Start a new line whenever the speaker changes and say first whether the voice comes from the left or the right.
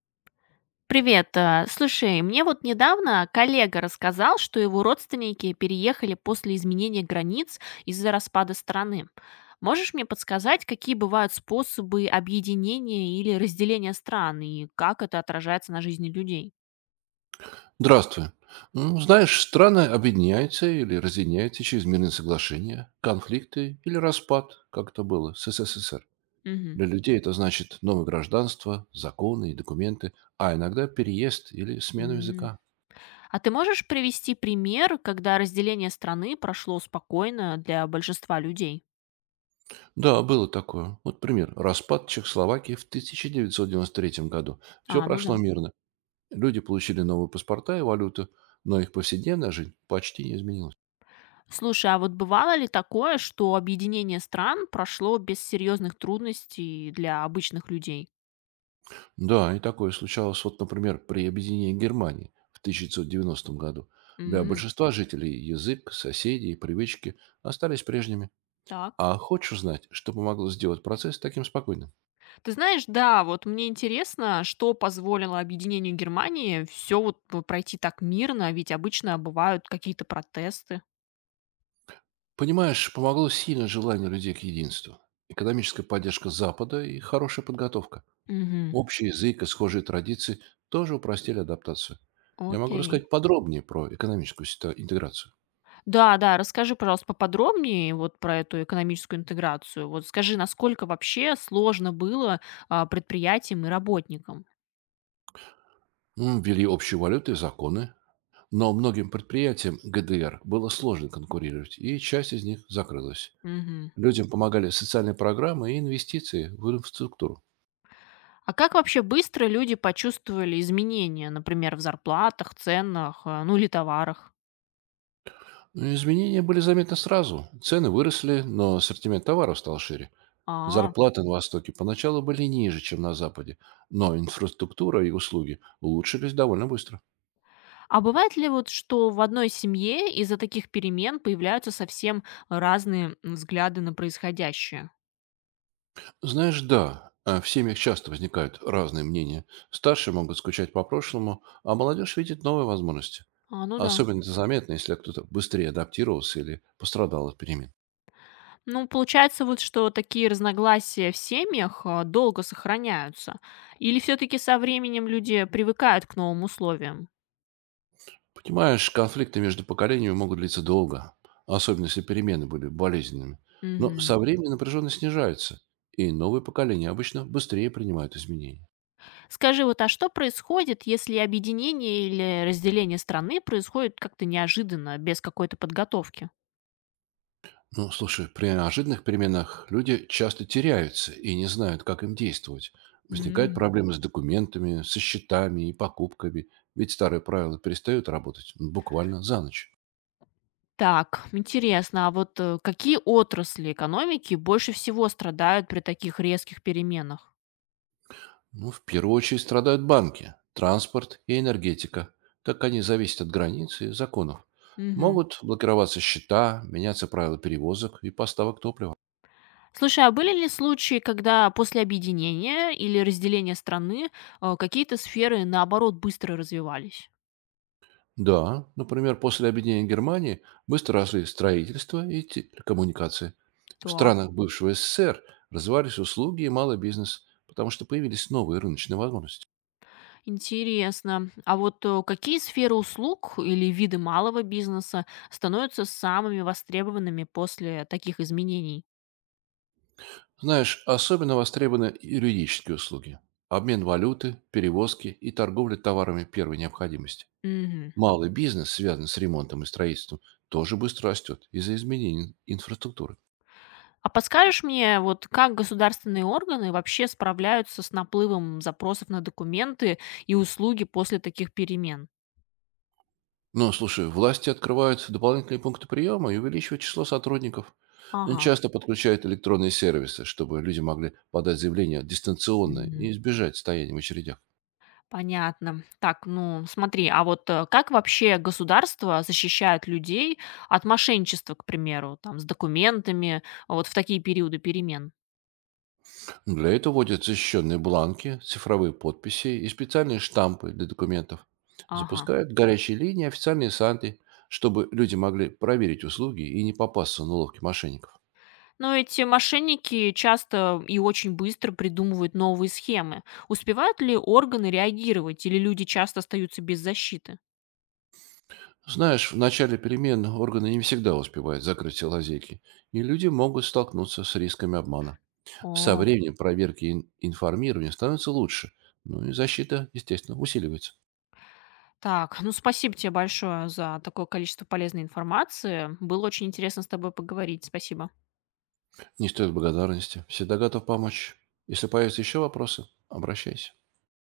left: Привет. Слушай, мне вот недавно коллега рассказал, что его родственники переехали после изменения границ из-за распада страны. Можешь мне подсказать, какие бывают способы объединения или разделения стран и как это отражается на жизни людей?
right: Здравствуй. Ну, Знаешь, страны объединяются или разъединяются через мирные соглашения, конфликты или распад, как это было с СССР.
left: Мгм.
right: Для людей это значит новое гражданство, законы и документы, а иногда переезд или смену
left: М.
right: языка.
left: А ты можешь привести пример, когда разделение страны прошло спокойно для большинства людей?
right: Да, было такое. Вот пример. Распад Чехословакии в 1993 году. Все
left: А, ну да.
right: прошло мирно. Люди получили новые паспорта и валюту, но их повседневная жизнь почти не изменилась.
left: Слушай, а вот бывало ли такое, что объединение стран прошло без серьезных трудностей для обычных людей?
right: Да, и такое случалось, вот, например, при объединении Германии в 1990 году. Для
left: М.
right: большинства жителей язык, соседи и привычки остались прежними.
left: Так.
right: А хочешь узнать, что помогло сделать процесс таким спокойным?
left: Ты знаешь, да, вот мне интересно, что позволило объединению Германии все вот пройти так мирно, ведь обычно бывают какие-то протесты.
right: Понимаешь, помогло сильное желание людей к единству, экономическая поддержка Запада и хорошая подготовка.
left: Мгм.
right: Общий язык и схожие традиции тоже упростили адаптацию. Я могу
left: Окей.
right: рассказать подробнее про экономическую интеграцию.
left: Да, да, расскажи, пожалуйста, поподробнее вот про эту экономическую интеграцию. Вот скажи, насколько вообще сложно было предприятиям и работникам?
right: М, Ввели общие валюты и законы, но многим предприятиям ГДР было сложно конкурировать, и часть из них закрылась.
left: Мгм.
right: Людям помогали социальные программы и инвестиции в инфраструктуру.
left: А как вообще быстро люди почувствовали изменения, например, в зарплатах, ценах, ну или товарах?
right: Ну, изменения были заметны сразу. Цены выросли, но ассортимент товаров стал шире.
left: А,
right: Зарплаты на Востоке поначалу были ниже, чем на Западе, но инфраструктура и услуги улучшились довольно быстро.
left: а бывает ли вот, что в одной семье из-за таких перемен появляются совсем разные взгляды на происходящее?
right: Знаешь, да, а, в семьях часто возникают разные мнения. Старшие могут скучать по прошлому, а молодежь видит новые возможности.
left: А, ну да.
right: Особенно это заметно, если кто-то быстрее адаптировался или пострадал от перемен.
left: Ну, получается вот, что такие разногласия в семьях долго сохраняются. Или все-таки со временем люди привыкают к новым условиям?
right: Понимаешь, конфликты между поколениями могут длиться долго, особенно если перемены были болезненными. Но со временем напряженность снижается, и новые поколения обычно быстрее принимают изменения.
left: Скажи, вот а что происходит, если объединение или разделение страны происходит как-то неожиданно, без какой-то подготовки?
right: Ну, слушай, при неожиданных переменах люди часто теряются и не знают, как им действовать. Возникают
left: М.
right: проблемы с документами, со счетами и покупками, ведь старые правила перестают работать, ну, буквально за ночь.
left: Так, интересно, а вот какие отрасли экономики больше всего страдают при таких резких переменах?
right: Ну, в первую очередь страдают банки, транспорт и энергетика, так как они зависят от границ и законов.
left: Мгм.
right: Могут блокироваться счета, меняться правила перевозок и поставок топлива.
left: Слушай, а были ли случаи, когда после объединения или разделения страны какие-то сферы, наоборот, быстро развивались?
right: Да, например, после объединения Германии быстро росли строительство и телекоммуникации. В
left: Так.
right: странах бывшего СССР развивались услуги и малый бизнес, потому что появились новые рыночные возможности.
left: Интересно. А вот какие сферы услуг или виды малого бизнеса становятся самыми востребованными после таких изменений?
right: Знаешь, особенно востребованы юридические услуги. Обмен валюты, перевозки и торговля товарами первой необходимости.
left: Мгм.
right: Малый бизнес, связанный с ремонтом и строительством, тоже быстро растет из-за изменений инфраструктуры.
left: А подскажешь мне, вот как государственные органы вообще справляются с наплывом запросов на документы и услуги после таких перемен?
right: Ну, слушай, власти открывают дополнительные пункты приема и увеличивают число сотрудников.
left: Ага.
right: Часто подключают электронные сервисы, чтобы люди могли подать заявление дистанционно
left: Мгм.
right: и избежать стояния в очередях.
left: Понятно. Так, ну смотри, а вот как вообще государство защищает людей от мошенничества, к примеру, там, с документами, вот в такие периоды перемен?
right: Для этого вводят защищенные бланки, цифровые подписи и специальные штампы для документов.
left: Ага.
right: Запускают горячие линии, официальные сайты, чтобы люди могли проверить услуги и не попасться на уловки мошенников.
left: Но эти мошенники часто и очень быстро придумывают новые схемы. Успевают ли органы реагировать, или люди часто остаются без защиты?
right: Знаешь, в начале перемен органы не всегда успевают закрыть все лазейки, и люди могут столкнуться с рисками обмана. Со
left: О.
right: временем проверки и информирование становятся лучше, ну и защита, естественно, усиливается.
left: Так, ну спасибо тебе большое за такое количество полезной информации. Было очень интересно с тобой поговорить. Спасибо.
right: Не стоит благодарности. Всегда готов помочь. Если появятся еще вопросы, обращайся.